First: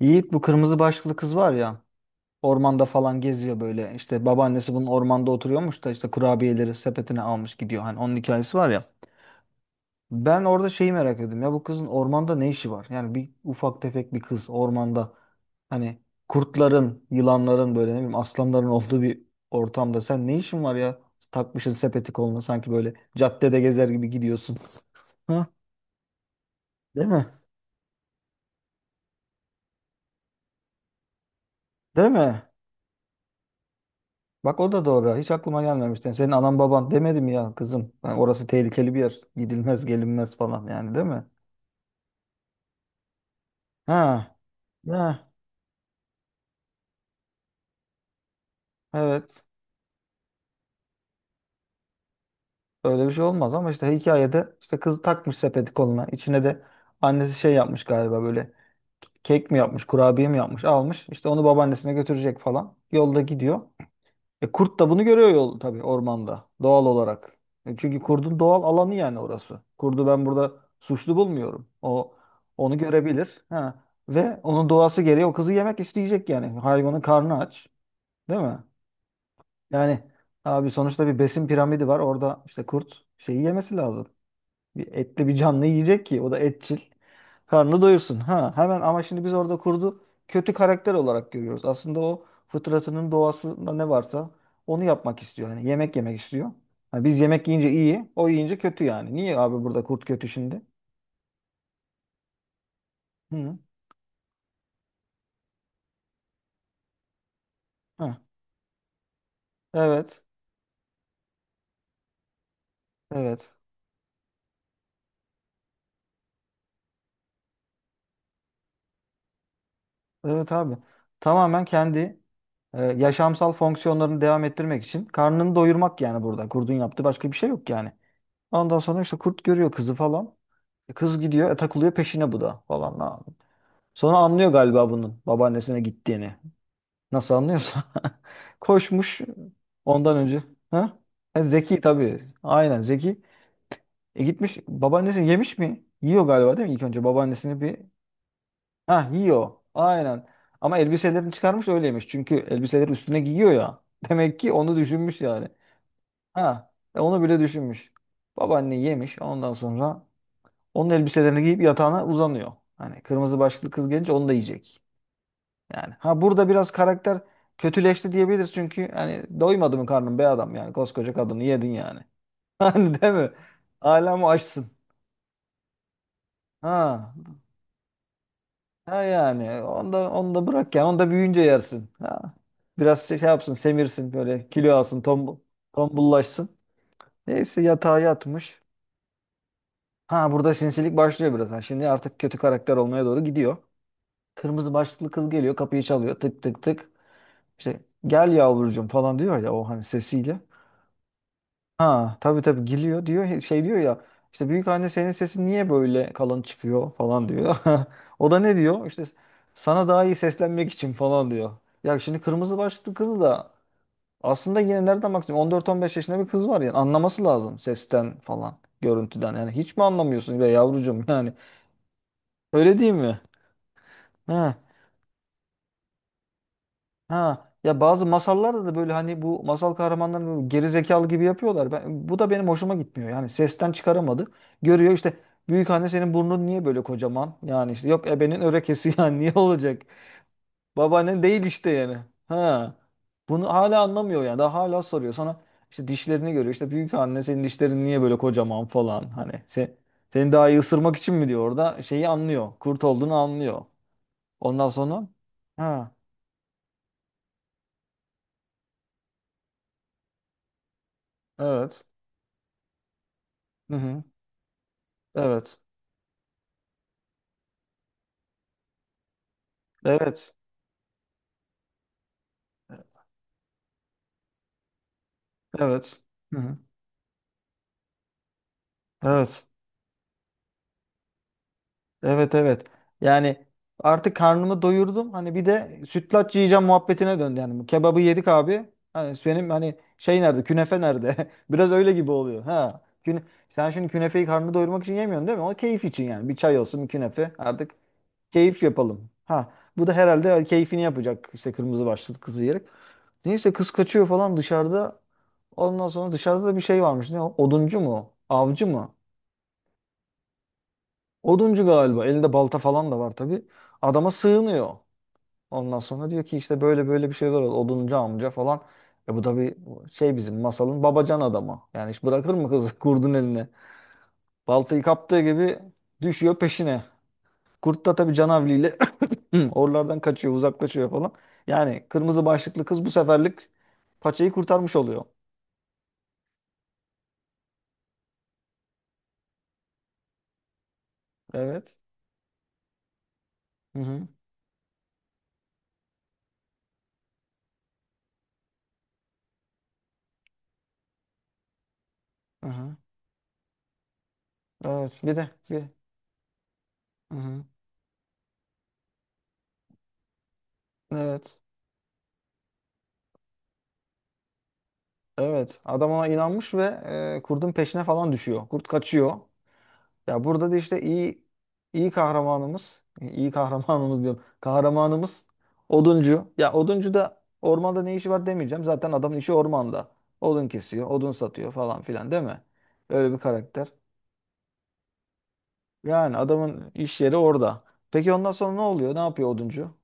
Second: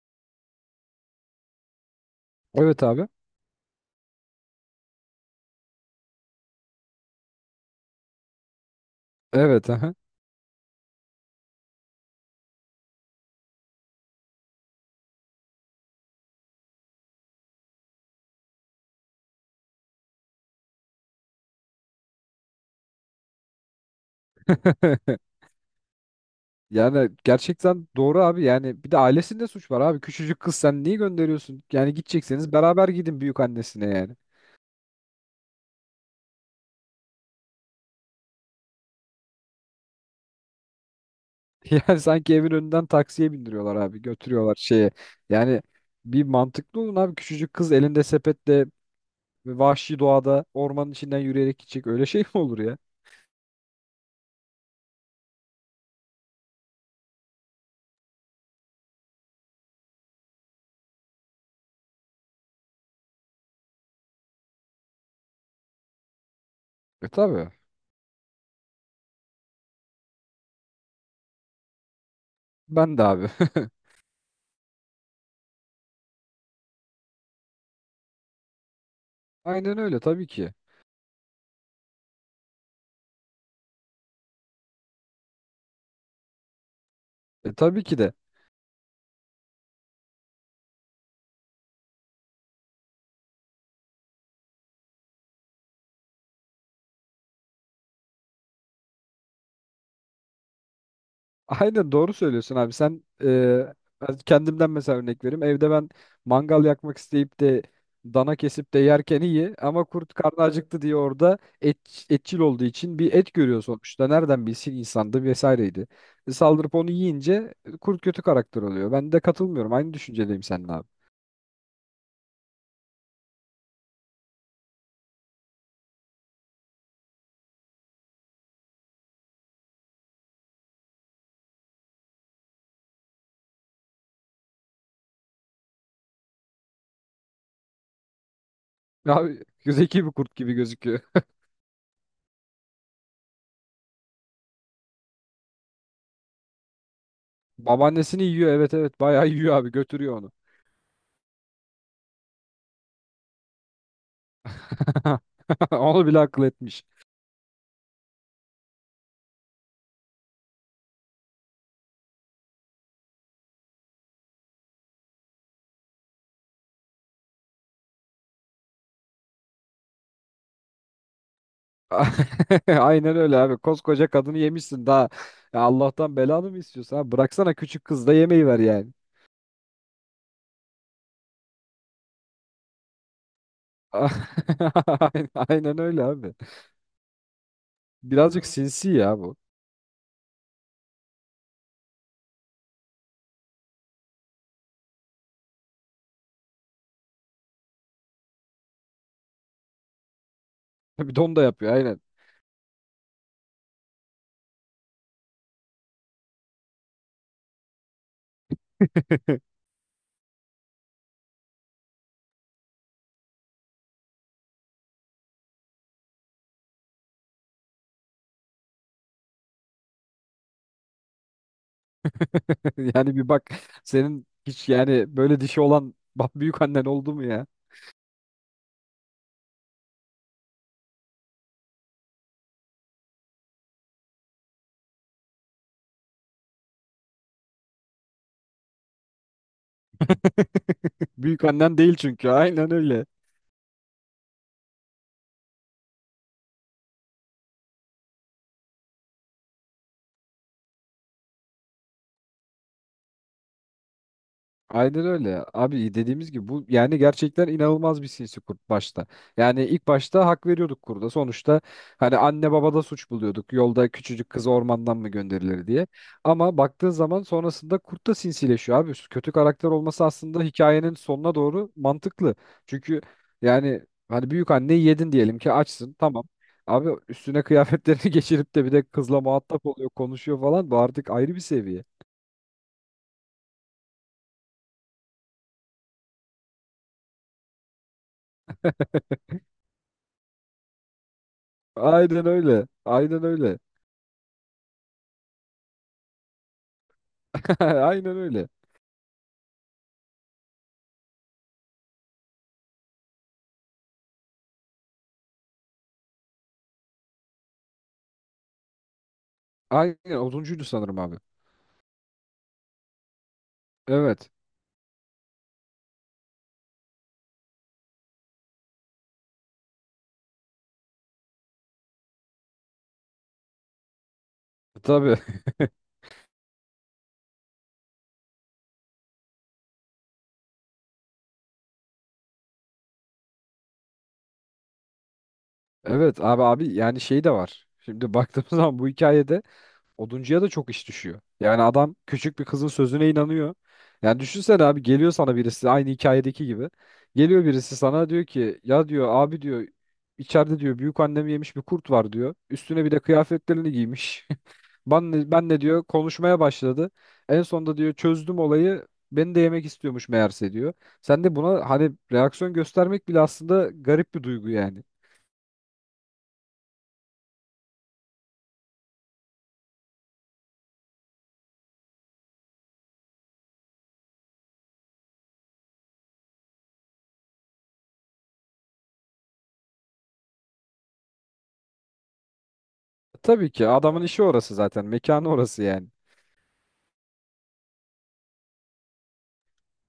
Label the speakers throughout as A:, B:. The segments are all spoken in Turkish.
A: Yiğit bu kırmızı başlıklı kız var ya
B: Evet
A: ormanda
B: abi.
A: falan geziyor böyle işte babaannesi bunun ormanda oturuyormuş da işte kurabiyeleri sepetine almış gidiyor hani onun hikayesi var ya.
B: Evet, aha.
A: Ben orada şeyi merak ettim ya bu kızın ormanda ne işi var? Yani bir ufak tefek bir kız ormanda hani kurtların, yılanların böyle ne bileyim aslanların olduğu bir ortamda sen ne işin var ya? Takmışsın sepeti koluna sanki böyle caddede gezer gibi gidiyorsun. Ha? Değil
B: Yani
A: mi?
B: gerçekten doğru abi. Yani bir de ailesinde suç var abi. Küçücük kız, sen niye gönderiyorsun? Yani
A: Değil mi?
B: gidecekseniz beraber gidin büyük annesine yani.
A: Bak o da doğru. Hiç aklıma gelmemişti. Yani senin anan baban demedi mi ya kızım? Yani orası tehlikeli bir yer. Gidilmez, gelinmez falan yani değil mi?
B: Yani sanki evin önünden taksiye bindiriyorlar abi.
A: Ha.
B: Götürüyorlar şeye.
A: Ha.
B: Yani bir mantıklı olun abi. Küçücük kız elinde sepetle
A: Evet.
B: vahşi doğada ormanın içinden yürüyerek gidecek. Öyle şey mi olur ya?
A: Öyle bir şey olmaz ama işte hikayede işte kız takmış sepeti koluna. İçine de annesi şey yapmış galiba böyle kek mi yapmış, kurabiye mi yapmış, almış. İşte onu babaannesine götürecek falan. Yolda gidiyor. E, kurt da bunu görüyor yol tabii ormanda doğal
B: E
A: olarak.
B: tabii.
A: E, çünkü kurdun doğal alanı yani orası. Kurdu ben burada suçlu bulmuyorum. O onu
B: Ben de abi.
A: görebilir. Ha. Ve onun doğası gereği o kızı yemek isteyecek yani. Hayvanın karnı aç, değil mi?
B: Aynen
A: Yani
B: öyle, tabii ki.
A: abi sonuçta bir besin piramidi var. Orada işte kurt şeyi yemesi lazım. Bir etli bir canlı yiyecek ki o da etçil.
B: E
A: Karnını
B: tabii ki de.
A: doyursun. Ha hemen ama şimdi biz orada kurdu kötü karakter olarak görüyoruz. Aslında o fıtratının doğasında ne varsa onu yapmak istiyor. Hani yemek yemek istiyor. Hani biz yemek yiyince iyi, o yiyince kötü yani. Niye abi burada kurt kötü şimdi?
B: Aynen doğru söylüyorsun abi. Sen
A: Hı.
B: ben kendimden mesela örnek vereyim. Evde ben mangal yakmak isteyip de
A: Ha.
B: dana kesip de yerken iyi, ama kurt
A: Evet.
B: karnı acıktı diye orada etçil olduğu için bir et
A: Evet.
B: görüyor sonuçta. Nereden bilsin insandı vesaireydi. E, saldırıp onu yiyince kurt kötü karakter oluyor. Ben de katılmıyorum. Aynı düşüncedeyim
A: Evet
B: seninle
A: abi.
B: abi.
A: Tamamen kendi yaşamsal fonksiyonlarını devam ettirmek için karnını doyurmak yani burada kurdun yaptığı başka bir şey yok yani. Ondan sonra işte kurt görüyor kızı falan. E, kız gidiyor, takılıyor peşine bu da falan. Ha. Sonra anlıyor galiba bunun babaannesine gittiğini. Nasıl anlıyorsa. Koşmuş
B: Abi zeki bir
A: ondan
B: kurt
A: önce.
B: gibi
A: Ha?
B: gözüküyor.
A: E, zeki tabii. Aynen zeki. E gitmiş babaannesini yemiş mi? Yiyor galiba değil mi ilk önce babaannesini bir...
B: Babaannesini yiyor, evet evet,
A: Ha
B: bayağı
A: yiyor.
B: yiyor abi, götürüyor
A: Aynen.
B: onu.
A: Ama elbiselerini çıkarmış öyle yemiş. Çünkü elbiseleri üstüne giyiyor ya. Demek ki onu düşünmüş yani.
B: Onu bile akıl
A: Ha
B: etmiş.
A: onu bile düşünmüş. Babaanne yemiş ondan sonra onun elbiselerini giyip yatağına uzanıyor. Hani kırmızı başlıklı kız gelince onu da yiyecek. Yani ha burada biraz karakter kötüleşti diyebiliriz çünkü hani doymadı mı karnın be adam yani koskoca kadını yedin yani. Hani değil
B: Aynen
A: mi?
B: öyle abi. Koskoca
A: Hala mı
B: kadını
A: açsın?
B: yemişsin daha. Ya Allah'tan belanı mı istiyorsun abi?
A: Ha,
B: Bıraksana, küçük kız da yemeği ver yani.
A: ha yani onu da, onu da bırak ya onu da büyüyünce yersin. Ha. Biraz şey yapsın semirsin böyle kilo alsın
B: Aynen
A: tombul,
B: aynen öyle abi.
A: tombullaşsın. Neyse yatağa
B: Birazcık
A: yatmış.
B: sinsi ya bu.
A: Ha burada sinsilik başlıyor biraz. Ha, şimdi artık kötü karakter olmaya doğru gidiyor. Kırmızı başlıklı kız geliyor kapıyı çalıyor tık tık tık. İşte gel yavrucuğum falan diyor ya o hani sesiyle.
B: Bir don da yapıyor aynen.
A: Ha tabii tabii geliyor diyor şey diyor ya işte büyük anne senin sesin niye böyle kalın çıkıyor falan diyor. O da ne diyor işte sana daha iyi seslenmek için falan diyor. Ya şimdi kırmızı başlıklı kızı da aslında yine nereden bakacağım 14-15 yaşında bir kız var yani anlaması lazım sesten falan görüntüden yani hiç mi anlamıyorsun be yavrucuğum yani öyle değil
B: Yani
A: mi?
B: bir bak, senin
A: Ha.
B: hiç yani böyle dişi olan, bak, büyük annen oldu mu ya?
A: Ha ya bazı masallarda da böyle hani bu masal kahramanlarını böyle geri zekalı gibi yapıyorlar. Bu da benim hoşuma gitmiyor. Yani sesten çıkaramadı. Görüyor işte büyük anne senin burnun niye böyle kocaman? Yani işte yok ebenin örekesi yani niye olacak? Babaannen değil
B: Büyük
A: işte
B: annen değil
A: yani.
B: çünkü, aynen
A: Ha.
B: öyle.
A: Bunu hala anlamıyor yani. Daha hala soruyor sana işte dişlerini görüyor. İşte büyük anne senin dişlerin niye böyle kocaman falan hani sen seni daha iyi ısırmak için mi diyor orada şeyi anlıyor. Kurt olduğunu anlıyor. Ondan
B: Aynen
A: sonra
B: öyle. Abi
A: ha
B: dediğimiz gibi bu, yani gerçekten inanılmaz bir sinsi kurt başta. Yani ilk başta hak veriyorduk kurda. Sonuçta
A: evet.
B: hani anne babada suç buluyorduk.
A: Hı
B: Yolda
A: hı.
B: küçücük kız ormandan mı
A: Evet.
B: gönderilir diye. Ama baktığın zaman sonrasında kurt da sinsileşiyor abi. Kötü karakter olması
A: Evet.
B: aslında hikayenin sonuna doğru mantıklı. Çünkü yani hani büyük anneyi yedin diyelim ki, açsın,
A: Evet.
B: tamam.
A: Hı hı.
B: Abi üstüne kıyafetlerini geçirip de bir de kızla
A: Evet.
B: muhatap oluyor, konuşuyor falan. Bu artık ayrı bir seviye.
A: Evet evet. Yani artık karnımı doyurdum. Hani bir de sütlaç yiyeceğim muhabbetine döndü yani. Bu kebabı yedik abi. Hani benim hani şey nerede? Künefe nerede? Biraz öyle gibi
B: Aynen
A: oluyor.
B: öyle.
A: Ha.
B: Aynen öyle.
A: Sen şimdi künefeyi karnını doyurmak için yemiyorsun değil mi? O keyif için yani. Bir çay olsun, bir künefe. Artık
B: Aynen öyle.
A: keyif yapalım. Ha. Bu da herhalde keyfini yapacak. İşte kırmızı başlıklı kızı yiyerek. Neyse kız kaçıyor falan dışarıda. Ondan sonra dışarıda da bir şey varmış. Ne o? Oduncu mu? Avcı mı?
B: Aynen 30'uydu sanırım abi.
A: Oduncu galiba. Elinde balta falan da var tabii. Adama
B: Evet.
A: sığınıyor. Ondan sonra diyor ki işte böyle böyle bir şeyler oldu. Oduncu amca falan. E bu tabii şey bizim masalın babacan adamı. Yani hiç bırakır mı kızı kurdun eline? Baltayı
B: Tabii.
A: kaptığı gibi düşüyor peşine. Kurt da tabii canavliyle oralardan kaçıyor, uzaklaşıyor falan. Yani kırmızı başlıklı kız bu seferlik paçayı kurtarmış oluyor.
B: Evet abi, abi yani şey de var. Şimdi baktığımız zaman bu hikayede oduncuya da çok iş düşüyor. Yani
A: Evet.
B: adam küçük bir kızın sözüne inanıyor.
A: Hı hı.
B: Yani düşünsene abi, geliyor sana birisi aynı hikayedeki gibi. Geliyor birisi sana, diyor ki ya, diyor abi, diyor, içeride diyor büyük annemi yemiş bir kurt var, diyor.
A: Hı hı.
B: Üstüne bir de kıyafetlerini giymiş.
A: Evet.
B: Ben
A: Bir
B: ne,
A: de
B: ben ne
A: bir.
B: diyor, konuşmaya başladı.
A: Hı
B: En
A: hı.
B: sonunda diyor çözdüm olayı. Beni de yemek istiyormuş meğerse, diyor. Sen de
A: Evet.
B: buna hani reaksiyon göstermek bile aslında garip bir duygu yani.
A: Evet, adam ona inanmış ve kurdun peşine falan düşüyor. Kurt kaçıyor. Ya burada da işte iyi iyi kahramanımız, iyi kahramanımız diyorum. Kahramanımız oduncu. Ya oduncu da ormanda ne işi var demeyeceğim. Zaten adamın işi ormanda. Odun kesiyor, odun satıyor falan filan değil mi? Öyle bir
B: Tabii ki
A: karakter.
B: adamın işi orası zaten. Mekanı orası yani.
A: Yani adamın iş yeri orada. Peki ondan sonra ne oluyor? Ne yapıyor oduncu?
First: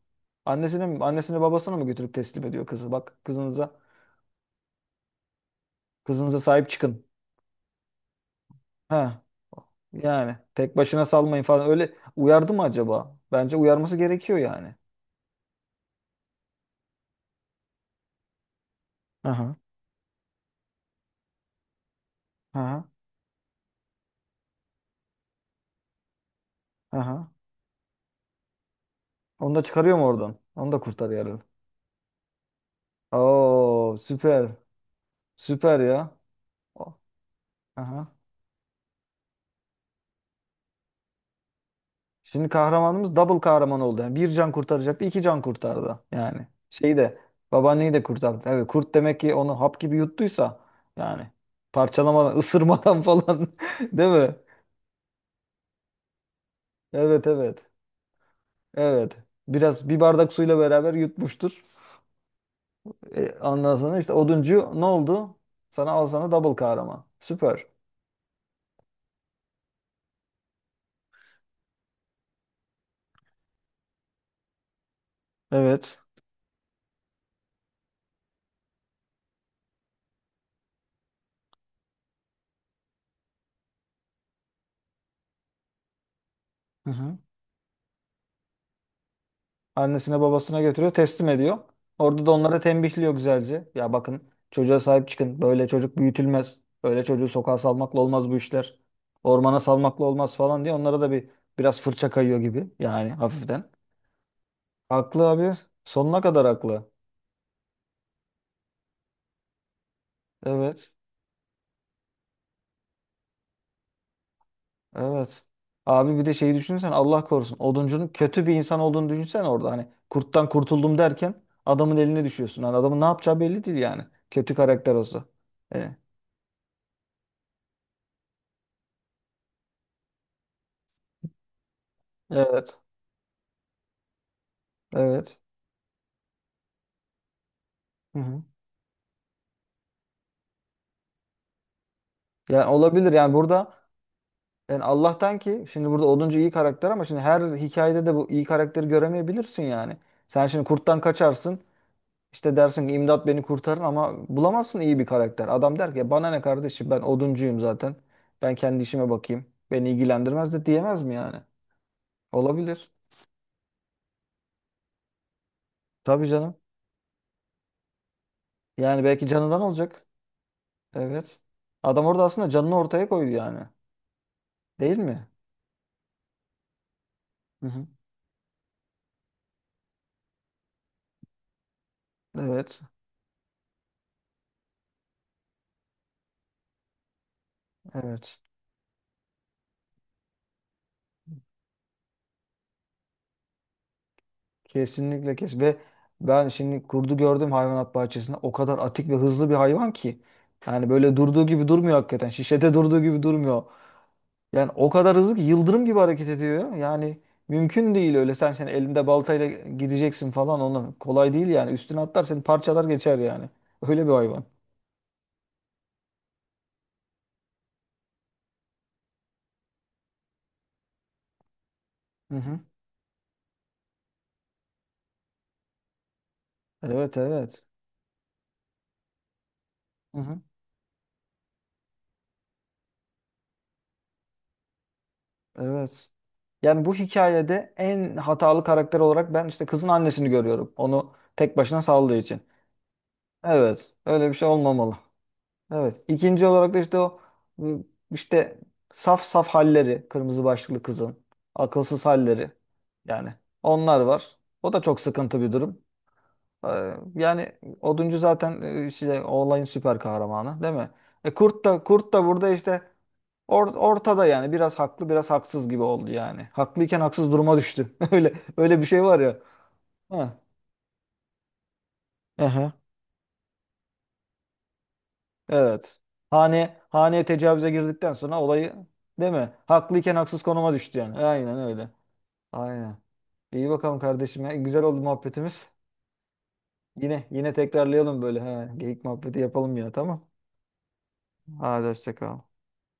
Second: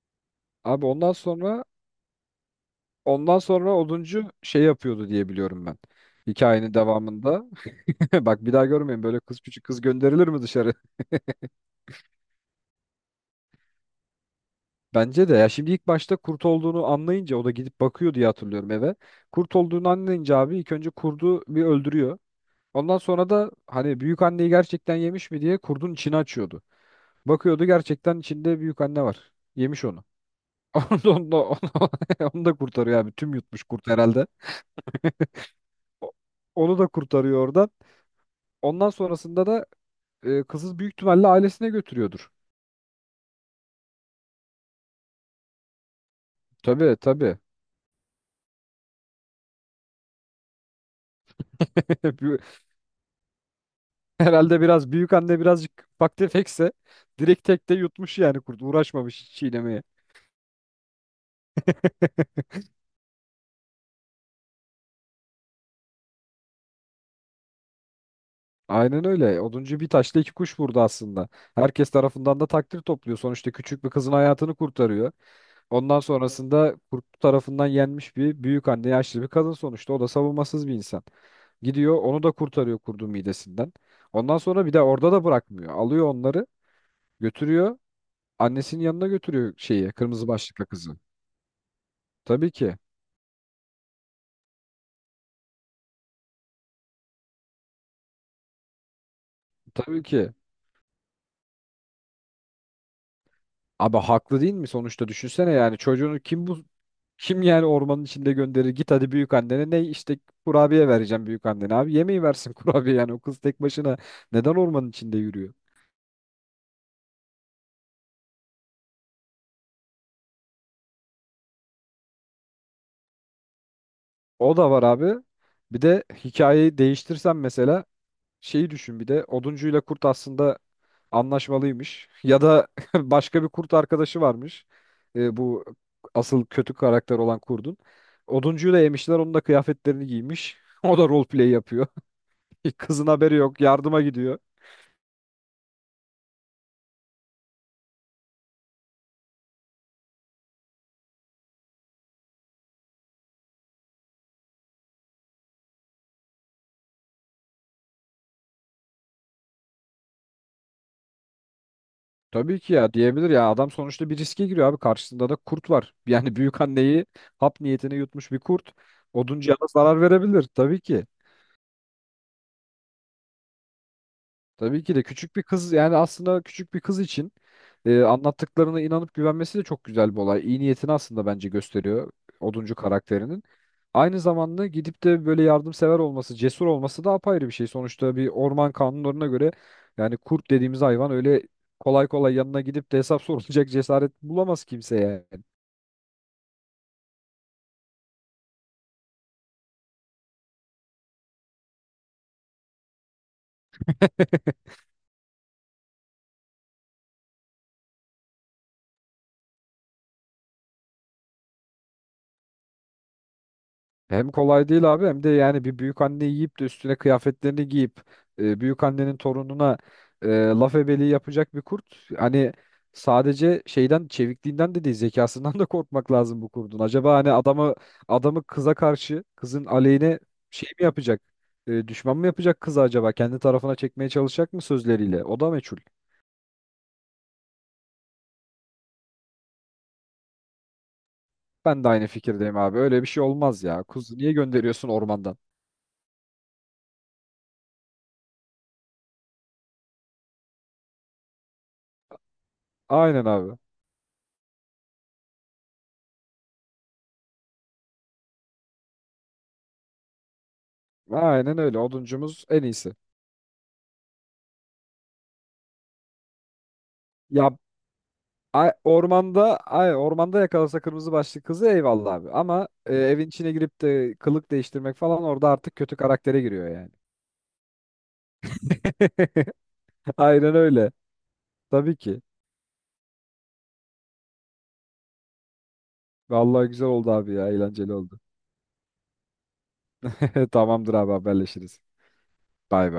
A: Annesini
B: Abi
A: mi,
B: ondan
A: annesini
B: sonra
A: babasını mı götürüp teslim ediyor kızı? Bak
B: Ondan sonra
A: kızınıza,
B: oduncu şey yapıyordu diye biliyorum ben.
A: kızınıza sahip
B: Hikayenin
A: çıkın.
B: devamında. Bak, bir daha görmeyin, böyle
A: Ha,
B: kız, küçük kız gönderilir
A: yani
B: mi dışarı?
A: tek başına salmayın falan öyle uyardı mı acaba? Bence uyarması gerekiyor yani.
B: Bence de, ya şimdi ilk başta kurt olduğunu anlayınca o da gidip bakıyor diye hatırlıyorum eve.
A: Aha.
B: Kurt olduğunu anlayınca abi ilk önce kurdu bir öldürüyor.
A: Aha.
B: Ondan sonra da hani büyük anneyi gerçekten yemiş mi diye kurdun içini açıyordu.
A: Aha.
B: Bakıyordu, gerçekten içinde büyük anne var.
A: Onu da
B: Yemiş
A: çıkarıyor
B: onu.
A: mu oradan? Onu da
B: Onu da,
A: kurtarıyor
B: onu da,
A: herhalde.
B: onu da onu da kurtarıyor abi. Tüm yutmuş kurt
A: Oo,
B: herhalde.
A: süper. Süper
B: O-
A: ya.
B: Onu da
A: O-
B: kurtarıyor oradan.
A: Aha.
B: Ondan sonrasında da kızı büyük ihtimalle ailesine götürüyordur.
A: Şimdi kahramanımız double kahraman oldu. Yani bir can kurtaracaktı, iki can kurtardı. Yani şeyi
B: Tabii
A: de
B: tabii.
A: babaanneyi de kurtardı. Evet, kurt demek ki onu hap gibi yuttuysa yani parçalamadan,
B: Bu-
A: ısırmadan falan değil mi?
B: Herhalde biraz büyük anne birazcık ufak tefekse
A: Evet,
B: direkt
A: evet.
B: tekte yutmuş, yani kurt
A: Evet.
B: uğraşmamış hiç çiğnemeye.
A: Biraz bir bardak suyla beraber yutmuştur. E, ondan sonra işte oduncu ne oldu? Sana al sana double kahraman. Süper.
B: Aynen öyle. Oduncu bir taşla iki kuş vurdu aslında. Herkes tarafından da takdir topluyor. Sonuçta küçük bir kızın hayatını kurtarıyor.
A: Evet.
B: Ondan sonrasında kurt tarafından yenmiş bir büyük anne, yaşlı bir kadın sonuçta. O da savunmasız bir insan. Gidiyor onu da kurtarıyor kurdun midesinden. Ondan sonra bir de orada da bırakmıyor. Alıyor onları,
A: Hı hı.
B: götürüyor, annesinin yanına götürüyor şeyi,
A: Annesine
B: kırmızı
A: babasına
B: başlıklı
A: götürüyor,
B: kızı.
A: teslim ediyor. Orada da
B: Tabii
A: onlara
B: ki.
A: tembihliyor güzelce. Ya bakın çocuğa sahip çıkın. Böyle çocuk büyütülmez. Böyle çocuğu sokağa salmakla olmaz bu işler. Ormana
B: Tabii
A: salmakla
B: ki.
A: olmaz falan diye onlara da bir biraz fırça kayıyor gibi. Yani hafiften.
B: Abi haklı değil mi, sonuçta
A: Haklı
B: düşünsene,
A: abi.
B: yani
A: Sonuna
B: çocuğunu
A: kadar haklı.
B: kim yani ormanın içinde gönderir, git hadi büyük annene, ne, işte kurabiye
A: Evet.
B: vereceğim büyük annene, abi yemeği versin kurabiye, yani o kız tek başına neden ormanın içinde
A: Evet.
B: yürüyor?
A: Abi bir de şeyi düşünsen Allah korusun. Oduncunun kötü bir insan olduğunu düşünsen orada hani kurttan kurtuldum derken adamın eline düşüyorsun. Hani adamın ne yapacağı belli değil yani. Kötü
B: O da var
A: karakter
B: abi.
A: olsa.
B: Bir
A: Yani,
B: de hikayeyi değiştirsem mesela, şeyi düşün, bir de oduncuyla kurt aslında anlaşmalıymış ya da
A: evet.
B: başka bir kurt arkadaşı varmış. E,
A: Evet.
B: bu asıl kötü karakter olan kurdun.
A: Hı hı.
B: Oduncuyu da yemişler, onun da kıyafetlerini giymiş. O da roleplay yapıyor.
A: Yani
B: Kızın
A: olabilir yani
B: haberi yok,
A: burada
B: yardıma gidiyor.
A: yani Allah'tan ki şimdi burada oduncu iyi karakter ama şimdi her hikayede de bu iyi karakteri göremeyebilirsin yani. Sen şimdi kurttan kaçarsın. İşte dersin ki imdat beni kurtarın ama bulamazsın iyi bir karakter. Adam der ki bana ne kardeşim ben oduncuyum zaten. Ben kendi işime bakayım. Beni ilgilendirmez de diyemez mi yani?
B: Tabii ki,
A: Olabilir.
B: ya diyebilir ya, adam sonuçta bir riske giriyor abi, karşısında da kurt var.
A: Tabii
B: Yani
A: canım.
B: büyük anneyi hap niyetine yutmuş bir kurt
A: Yani belki
B: oduncuya
A: canından
B: da zarar
A: olacak.
B: verebilir tabii ki.
A: Evet. Adam orada aslında canını ortaya koydu yani.
B: Tabii ki
A: Değil
B: de
A: mi?
B: küçük bir kız, yani aslında küçük bir kız için
A: Hı hı.
B: anlattıklarına inanıp güvenmesi de çok güzel bir olay. İyi niyetini aslında bence gösteriyor oduncu
A: Evet.
B: karakterinin. Aynı zamanda gidip de böyle yardımsever olması, cesur olması da apayrı bir şey. Sonuçta bir
A: Evet.
B: orman kanunlarına göre yani kurt dediğimiz hayvan öyle kolay kolay yanına gidip de hesap sorulacak cesaret bulamaz kimseye
A: Kesinlikle
B: yani.
A: kes. Ve ben şimdi kurdu gördüm hayvanat bahçesinde. O kadar atik ve hızlı bir hayvan ki. Yani böyle durduğu gibi durmuyor hakikaten. Şişede durduğu gibi durmuyor. Yani o kadar hızlı ki yıldırım gibi hareket ediyor. Yani mümkün değil öyle sen şimdi elinde baltayla gideceksin falan onu. Kolay değil yani. Üstüne atlar seni parçalar geçer yani. Öyle bir
B: Hem
A: hayvan.
B: kolay değil abi, hem de yani bir büyük anne yiyip de üstüne kıyafetlerini giyip büyük annenin torununa laf ebeliği yapacak bir kurt.
A: Hı
B: Hani
A: hı.
B: sadece şeyden, çevikliğinden de değil, zekasından da korkmak lazım bu kurdun.
A: Evet
B: Acaba hani
A: evet.
B: adamı kıza karşı, kızın
A: Hı
B: aleyhine
A: hı.
B: şey mi yapacak? E, düşman mı yapacak kızı acaba? Kendi tarafına çekmeye çalışacak mı sözleriyle? O da meçhul.
A: Evet. Yani bu hikayede en hatalı karakter olarak ben işte kızın annesini görüyorum. Onu tek başına
B: Ben de aynı
A: saldığı için.
B: fikirdeyim abi. Öyle bir şey olmaz ya.
A: Evet.
B: Kuzu
A: Öyle
B: niye
A: bir şey
B: gönderiyorsun
A: olmamalı.
B: ormandan?
A: Evet. İkinci olarak da işte o ıı, işte saf saf halleri kırmızı başlıklı kızın akılsız halleri
B: Aynen
A: yani
B: abi.
A: onlar var. O da çok sıkıntı bir durum. Ee, yani oduncu zaten işte o olayın süper kahramanı değil mi? E
B: Aynen
A: kurt
B: öyle.
A: da
B: Oduncumuz
A: burada
B: en
A: işte
B: iyisi.
A: ortada yani biraz haklı biraz haksız gibi oldu yani. Haklıyken haksız
B: Ya
A: duruma düştü. Öyle
B: Ay,
A: öyle bir şey var ya.
B: ormanda ay
A: Ha.
B: ormanda yakalasa kırmızı başlı kızı eyvallah abi. Ama
A: Aha.
B: evin içine girip de kılık değiştirmek falan, orada artık kötü
A: Evet.
B: karaktere giriyor
A: Hane,
B: yani.
A: haneye tecavüze girdikten sonra olayı değil mi? Haklıyken haksız
B: Aynen
A: konuma
B: öyle.
A: düştü yani. Aynen öyle.
B: Tabii ki.
A: Aynen. İyi bakalım kardeşim ya. Güzel oldu muhabbetimiz.
B: Vallahi güzel oldu
A: Yine
B: abi ya,
A: yine
B: eğlenceli oldu.
A: tekrarlayalım böyle. Ha, geyik muhabbeti yapalım yine tamam.
B: Tamamdır abi, haberleşiriz.
A: Hadi hoşça kal.
B: Bay bay.